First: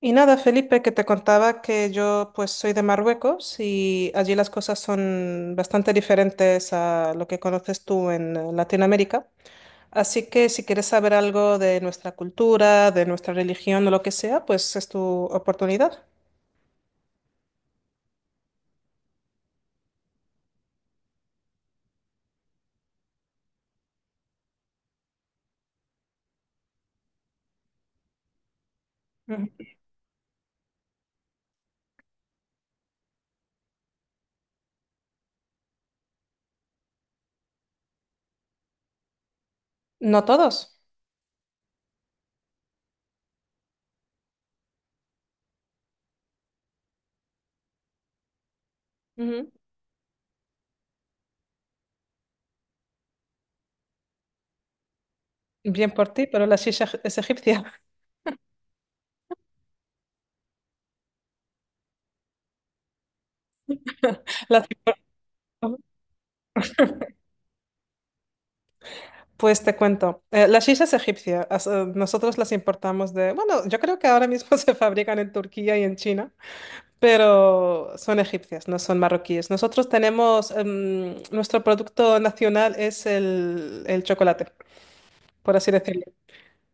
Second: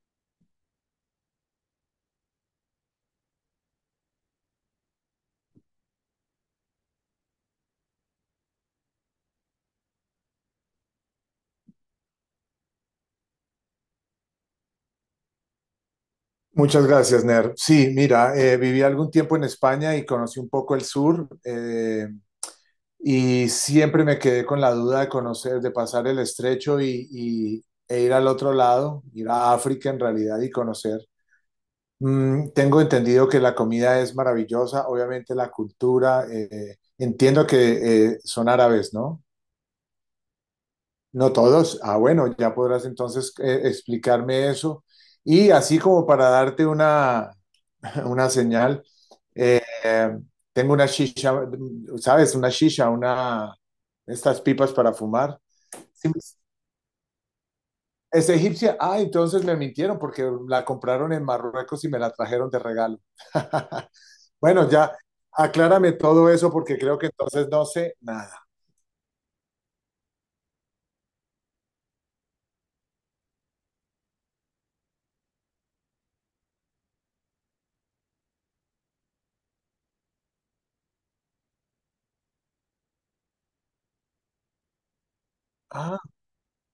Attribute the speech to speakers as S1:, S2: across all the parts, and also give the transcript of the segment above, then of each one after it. S1: Y nada, Felipe, que te contaba que yo pues soy de Marruecos y allí las cosas son bastante diferentes a lo que conoces tú en Latinoamérica. Así que si quieres saber algo de nuestra cultura, de nuestra religión o lo que sea, pues es tu oportunidad.
S2: Muchas gracias, Ner. Sí, mira, viví algún tiempo en España y conocí un poco el sur, y siempre me quedé con la duda de conocer, de pasar el estrecho e ir al otro lado, ir a
S1: Ujú.
S2: África en realidad y conocer. Tengo entendido que la comida es maravillosa, obviamente la cultura, entiendo que son árabes, ¿no?
S1: No todos.
S2: No todos. Ah, bueno, ya podrás entonces explicarme eso. Y así como para darte una una señal.
S1: Ujú.
S2: Eh, tengo una shisha, ¿sabes? Una shisha, una, estas pipas para fumar.
S1: Bien por
S2: Sí,
S1: ti, pero la shisha es egipcia.
S2: es egipcia. Ah, entonces me mintieron porque la compraron en Marruecos y me la trajeron de regalo.
S1: Las-
S2: Bueno, ya, aclárame todo eso porque creo que entonces no sé nada.
S1: Pues te cuento. La shisha es egipcia. Nosotros las importamos de... Bueno, yo creo que ahora mismo se fabrican en Turquía y en China. Pero son egipcias, no son marroquíes. Nosotros tenemos, nuestro producto nacional es el chocolate, por así
S2: Ah,
S1: decirlo.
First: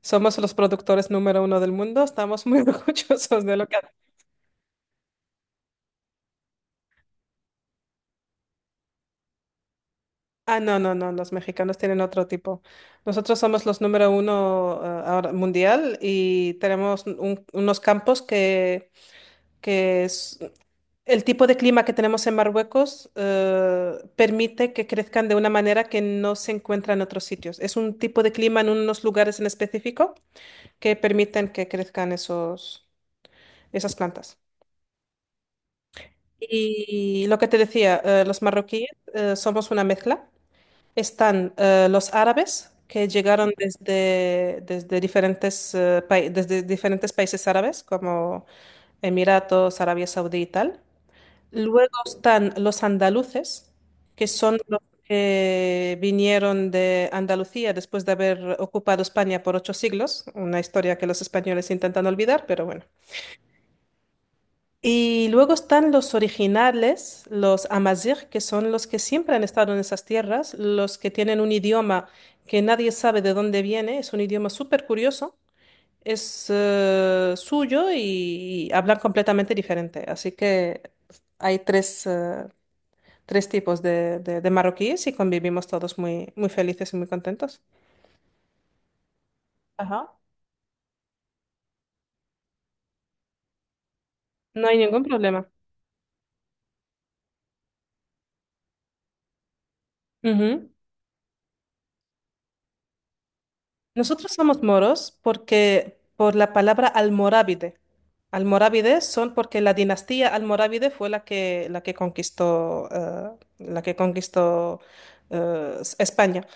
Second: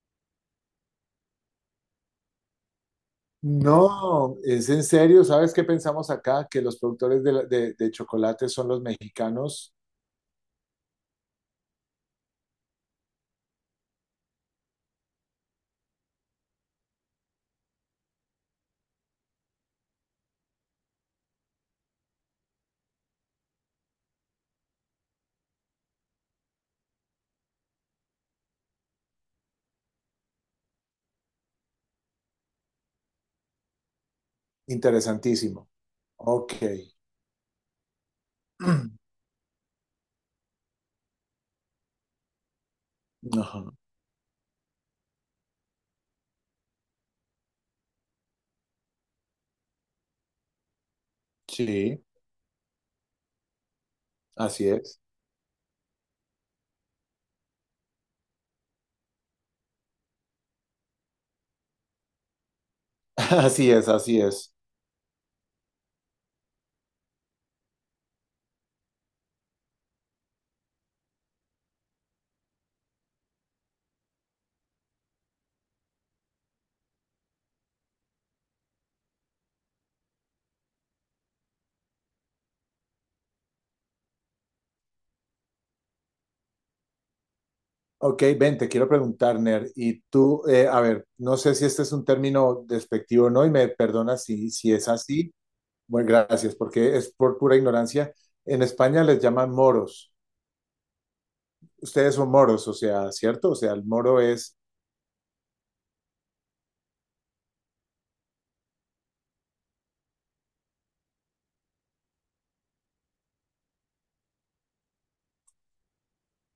S1: Somos los productores número uno del mundo, estamos muy orgullosos de lo que hacemos.
S2: no, es en serio. ¿Sabes qué pensamos acá? Que los productores de chocolate son los mexicanos.
S1: Ah, no, no, no, los mexicanos tienen otro tipo. Nosotros somos los número uno, ahora mundial, y tenemos unos campos que, que es- el tipo de clima que tenemos en Marruecos permite que crezcan de una manera que no se encuentra en otros sitios. Es un tipo de clima en unos lugares en específico que permiten que crezcan esos, esas plantas.
S2: Interesantísimo. Ok.
S1: Y lo que te decía, los marroquíes somos una mezcla. Están los árabes que llegaron
S2: Ajá.
S1: desde diferentes, desde diferentes países árabes como Emiratos, Arabia Saudí y tal. Luego
S2: Sí.
S1: están los andaluces, que son
S2: Así
S1: los
S2: es,
S1: que vinieron de Andalucía después de haber ocupado España por ocho siglos, una historia que los españoles intentan olvidar, pero bueno.
S2: así es, así es.
S1: Y luego están los originales, los amazigh, que son los que siempre han estado en esas tierras, los que tienen un idioma que nadie sabe de dónde viene, es un idioma súper curioso, es suyo y hablan completamente diferente. Así que hay tres, tres tipos de, de marroquíes, y convivimos todos muy, muy felices y muy contentos.
S2: Ok, ven, te quiero preguntar, Ner, y
S1: Ajá.
S2: tú, a ver, no sé si este es un término despectivo o no, y me perdonas si,
S1: No
S2: si
S1: hay
S2: es
S1: ningún
S2: así.
S1: problema.
S2: Bueno, gracias, porque es por pura ignorancia. En España les llaman moros.
S1: Ujú.
S2: Ustedes son moros, o sea, ¿cierto? O sea, el moro
S1: Nosotros
S2: es,
S1: somos moros porque por la palabra almorávide. Almorávides son porque la dinastía almorávide fue la que conquistó España.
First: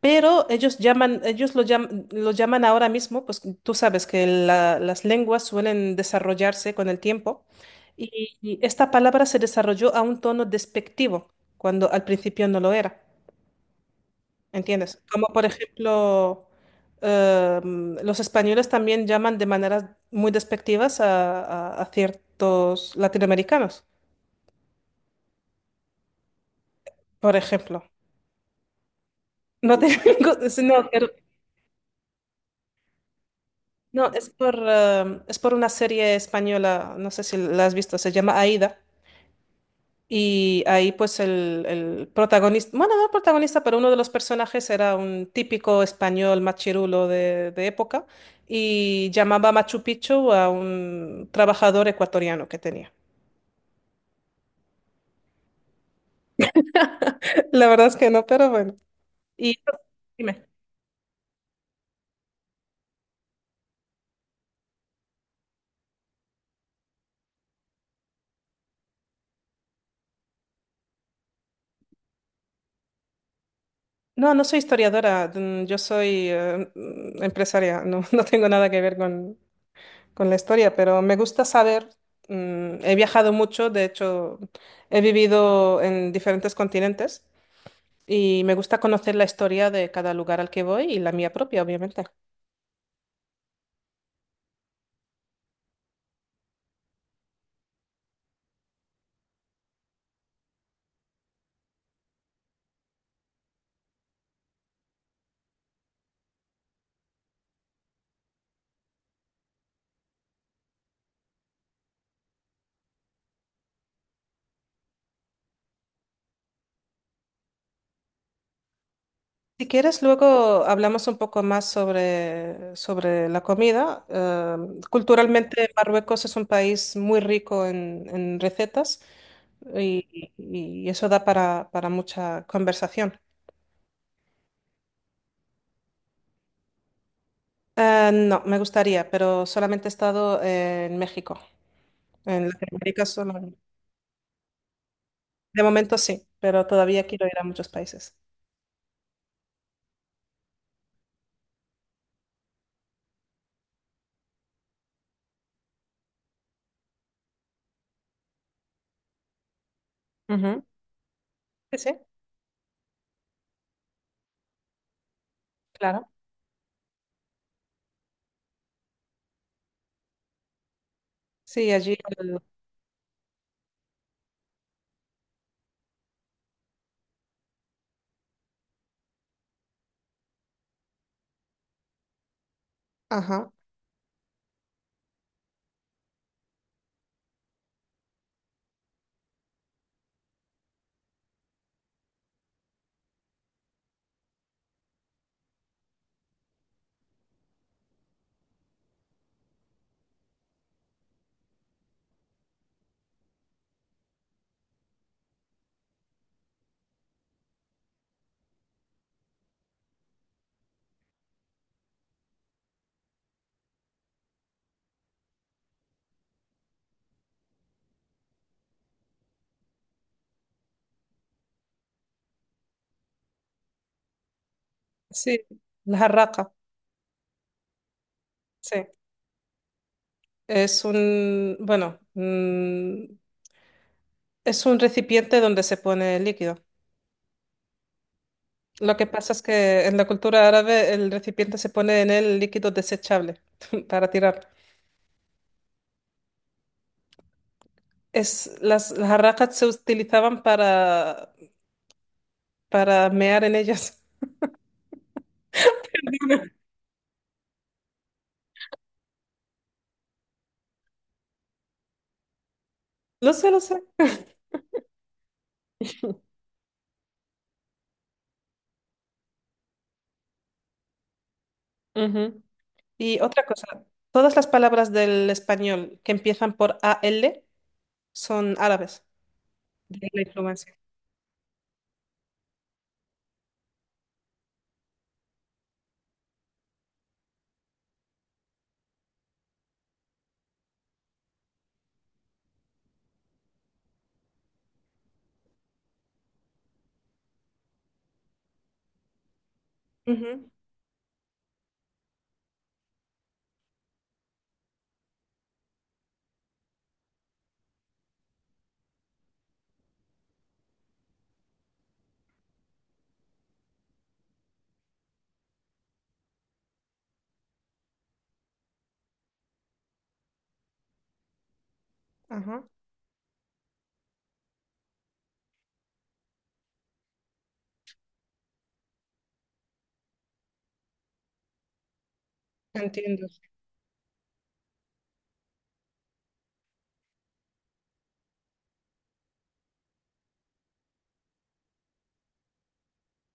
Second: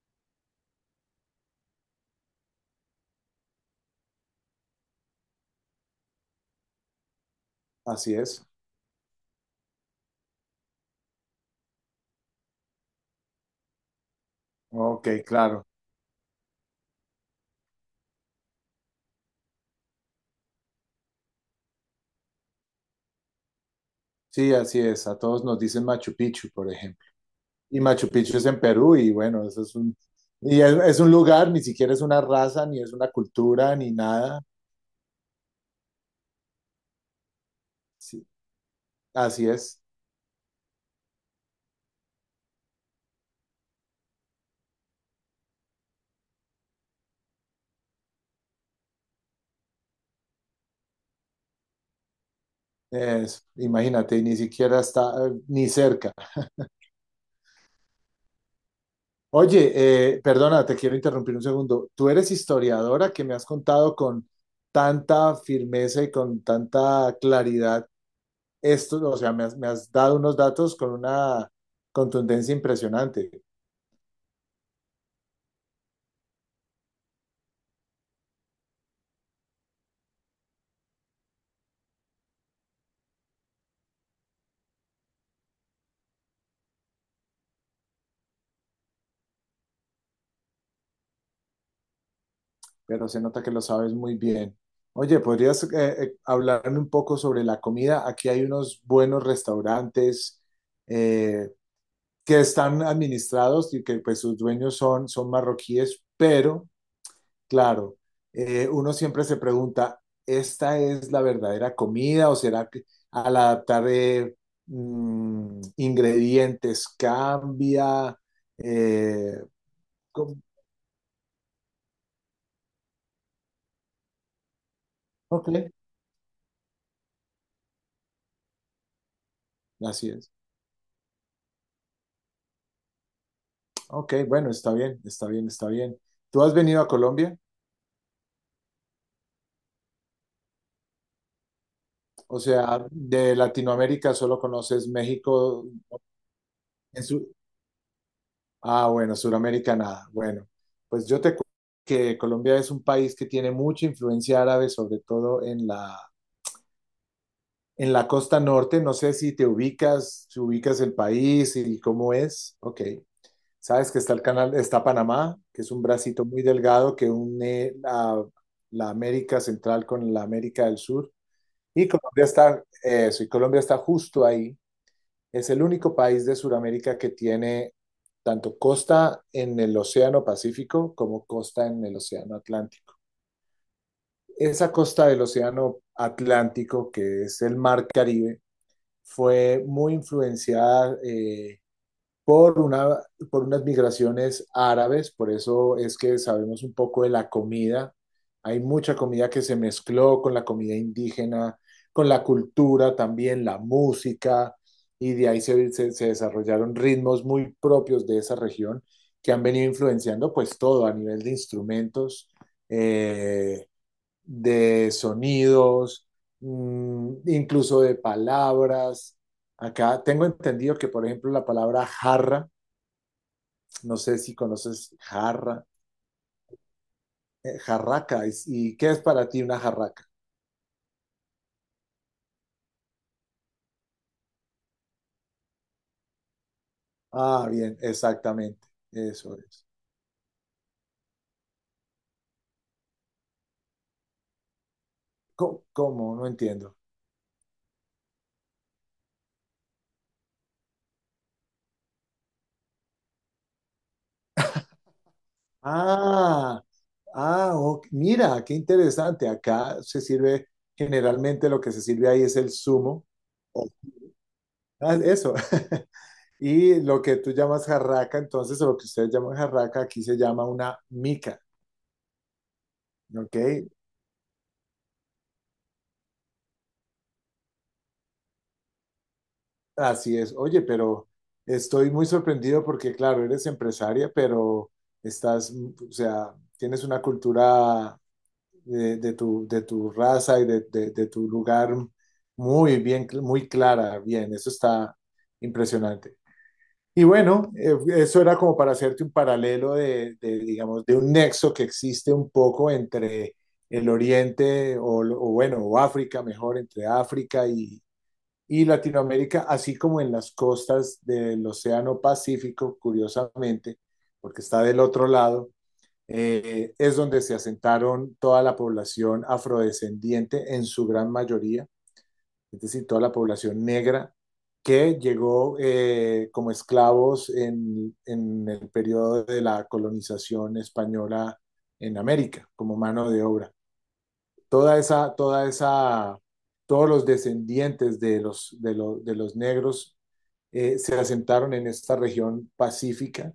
S1: Pero ellos llaman, ellos lo llaman ahora mismo, pues tú sabes que las lenguas suelen desarrollarse con el tiempo,
S2: así es.
S1: y esta palabra se desarrolló a un tono despectivo cuando al principio no lo era, ¿entiendes?
S2: Ok,
S1: Como por
S2: claro.
S1: ejemplo, los españoles también llaman de maneras muy despectivas a, a ciertos latinoamericanos,
S2: Sí, así es. A todos nos dicen Machu Picchu, por ejemplo.
S1: por
S2: Y
S1: ejemplo.
S2: Machu Picchu es en Perú, y bueno, eso es
S1: No
S2: un,
S1: tengo,
S2: y
S1: no.
S2: es un lugar, ni siquiera es una raza, ni es una cultura, ni
S1: No,
S2: nada.
S1: es por una serie española, no sé si la has visto, se
S2: Sí.
S1: llama Aida.
S2: Así es.
S1: Y ahí pues el protagonista, bueno, no el protagonista, pero uno de los personajes era un típico español machirulo de época, y llamaba Machu Picchu a un trabajador ecuatoriano que tenía.
S2: Imagínate, ni siquiera está ni cerca.
S1: La verdad es que no, pero bueno. Y
S2: Oye,
S1: dime.
S2: perdona, te quiero interrumpir un segundo. Tú eres historiadora que me has contado con tanta firmeza y con tanta claridad esto, o sea, me has dado unos datos con una contundencia impresionante,
S1: No, no soy historiadora, yo soy empresaria, no, no tengo nada que ver con la historia, pero me gusta saber, he viajado mucho, de hecho, he vivido en diferentes continentes y me gusta conocer la historia de cada lugar al que voy y la mía propia, obviamente.
S2: pero se nota que lo sabes muy bien. Oye, ¿podrías hablarme un poco sobre la comida? Aquí hay unos buenos restaurantes. eh, que están administrados y que pues sus dueños son, son marroquíes, pero claro, uno siempre se pregunta, ¿esta es la verdadera comida o será que al adaptar ingredientes cambia? Eh,
S1: Si quieres,
S2: ¿Cómo?
S1: luego hablamos un poco más sobre, sobre la comida.
S2: Ok,
S1: Culturalmente, Marruecos es un país muy rico en recetas,
S2: así es.
S1: y eso da para mucha conversación.
S2: Ok, bueno, está bien, está bien, está bien. ¿Tú has venido a Colombia?
S1: No, me gustaría, pero solamente he estado en México.
S2: O
S1: En
S2: sea,
S1: Latinoamérica solo.
S2: de Latinoamérica solo conoces
S1: De
S2: México.
S1: momento sí, pero
S2: En
S1: todavía quiero ir
S2: su-
S1: a muchos países.
S2: Ah, bueno, Suramérica nada. Bueno, pues yo te cuento que Colombia es un país que tiene mucha influencia árabe, sobre todo en la costa norte. No sé si te ubicas, si
S1: Ujú.
S2: ubicas el país
S1: Sí,
S2: y
S1: sí,
S2: cómo es. Ok. Sabes que está el canal, está Panamá, que es un
S1: claro.
S2: bracito muy delgado que une la, la América Central con la América del Sur.
S1: Sí,
S2: Y
S1: allí.
S2: Colombia está, eso, y Colombia está justo ahí. Es el único país de Sudamérica que tiene tanto costa en el Océano Pacífico como costa en el Océano Atlántico.
S1: Ajá.
S2: Esa costa del Océano Atlántico, que es el Mar Caribe, fue muy influenciada por una, por unas migraciones árabes, por eso es que sabemos un poco de la comida. Hay mucha comida que se mezcló con la comida indígena, con la cultura también, la música, y de ahí se desarrollaron ritmos muy propios de esa región que han venido influenciando pues todo a nivel de instrumentos, eh, de sonidos, incluso de palabras. Acá tengo entendido que, por ejemplo, la palabra jarra, no sé si conoces
S1: Sí,
S2: jarra,
S1: la jarraca.
S2: jarraca. ¿Y
S1: Sí.
S2: qué es para ti una jarraca?
S1: Es un, bueno, es un recipiente donde se pone el líquido.
S2: Ah, bien, exactamente.
S1: Lo que pasa
S2: Eso
S1: es
S2: es.
S1: que en la cultura árabe el recipiente se pone en el líquido desechable para tirar.
S2: ¿Cómo? No entiendo.
S1: Es, las jarracas se utilizaban para mear en ellas.
S2: Ah, ah, ok, mira, qué interesante. Acá se sirve, generalmente lo que se sirve ahí es el zumo.
S1: Lo sé, lo sé.
S2: Ah, eso. Y lo que tú llamas jarraca, entonces, o lo que ustedes llaman jarraca, aquí se llama una mica.
S1: Ujú. Y
S2: ¿Ok?
S1: otra cosa, todas las palabras del español que empiezan por AL son árabes, de
S2: Así
S1: la
S2: es. Oye,
S1: influencia.
S2: pero estoy muy sorprendido porque, claro, eres empresaria, pero estás, mm, o sea, tienes una cultura de tu raza y de tu lugar muy bien, muy clara. Bien, eso está impresionante. Y bueno, eso era como para hacerte un paralelo de,
S1: Ujú,
S2: digamos, de un nexo que existe un poco entre el Oriente o bueno, o África, mejor, entre África y Latinoamérica, así como en las costas del Océano Pacífico, curiosamente, porque está del otro lado, es donde se asentaron toda la población afrodescendiente en su gran mayoría, es
S1: ajá,
S2: decir, toda la población negra que llegó como esclavos en el periodo de la colonización española en América, como mano de
S1: entiendo.
S2: obra. Toda esa, toda esa, todos los descendientes de los, de los negros se asentaron en esta región pacífica,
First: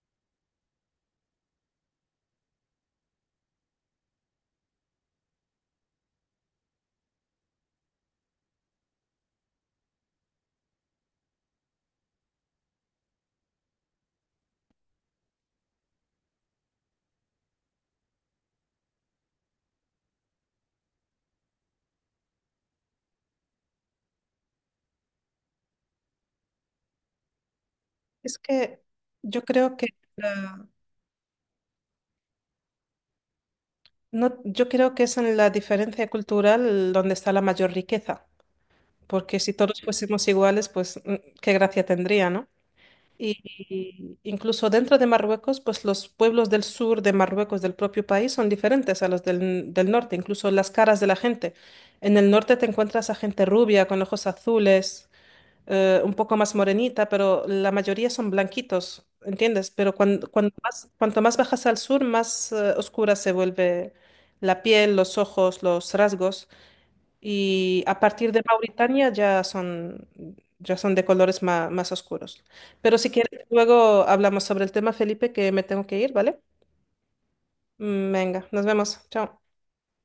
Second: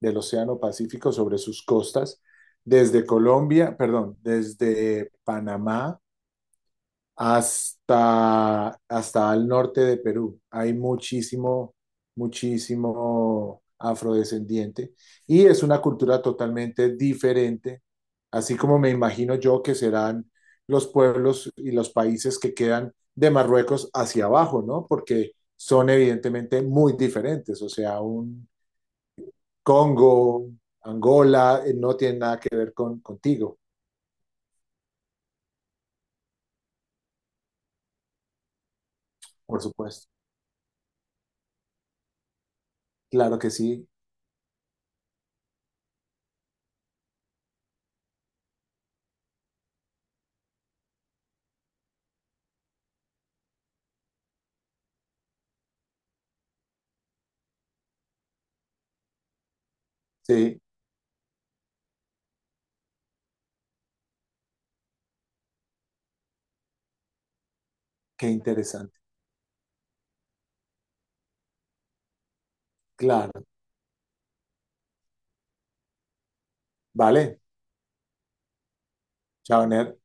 S2: del Océano Pacífico, sobre sus costas, desde Colombia, perdón, desde Panamá, hasta, hasta al norte de Perú. Hay muchísimo, muchísimo afrodescendiente y es una cultura totalmente diferente, así como me imagino yo que serán los pueblos y los países que quedan de Marruecos hacia abajo, ¿no? Porque son evidentemente muy diferentes, o sea,
S1: Es
S2: un
S1: que yo creo que
S2: Congo,
S1: la-
S2: Angola, no tiene nada que ver con contigo,
S1: no, yo creo que es en la diferencia cultural donde está la mayor riqueza, porque si
S2: por
S1: todos
S2: supuesto.
S1: fuésemos iguales, pues qué gracia tendría, ¿no?
S2: Claro que sí,
S1: Y incluso dentro de Marruecos, pues los pueblos del sur de Marruecos, del propio país, son diferentes a los del, del norte, incluso las caras de la gente. En el norte te encuentras a gente rubia, con ojos azules, un poco más morenita, pero la mayoría son blanquitos, ¿entiendes? Pero
S2: sí,
S1: cuanto más bajas al sur, más, oscura se vuelve la piel, los ojos, los rasgos. Y a
S2: qué
S1: partir de
S2: interesante.
S1: Mauritania ya son de colores más oscuros. Pero si
S2: Claro.
S1: quieres, luego hablamos sobre el tema, Felipe, que me tengo que ir, ¿vale?
S2: Vale,
S1: Venga, nos vemos. Chao.
S2: chao, Ner.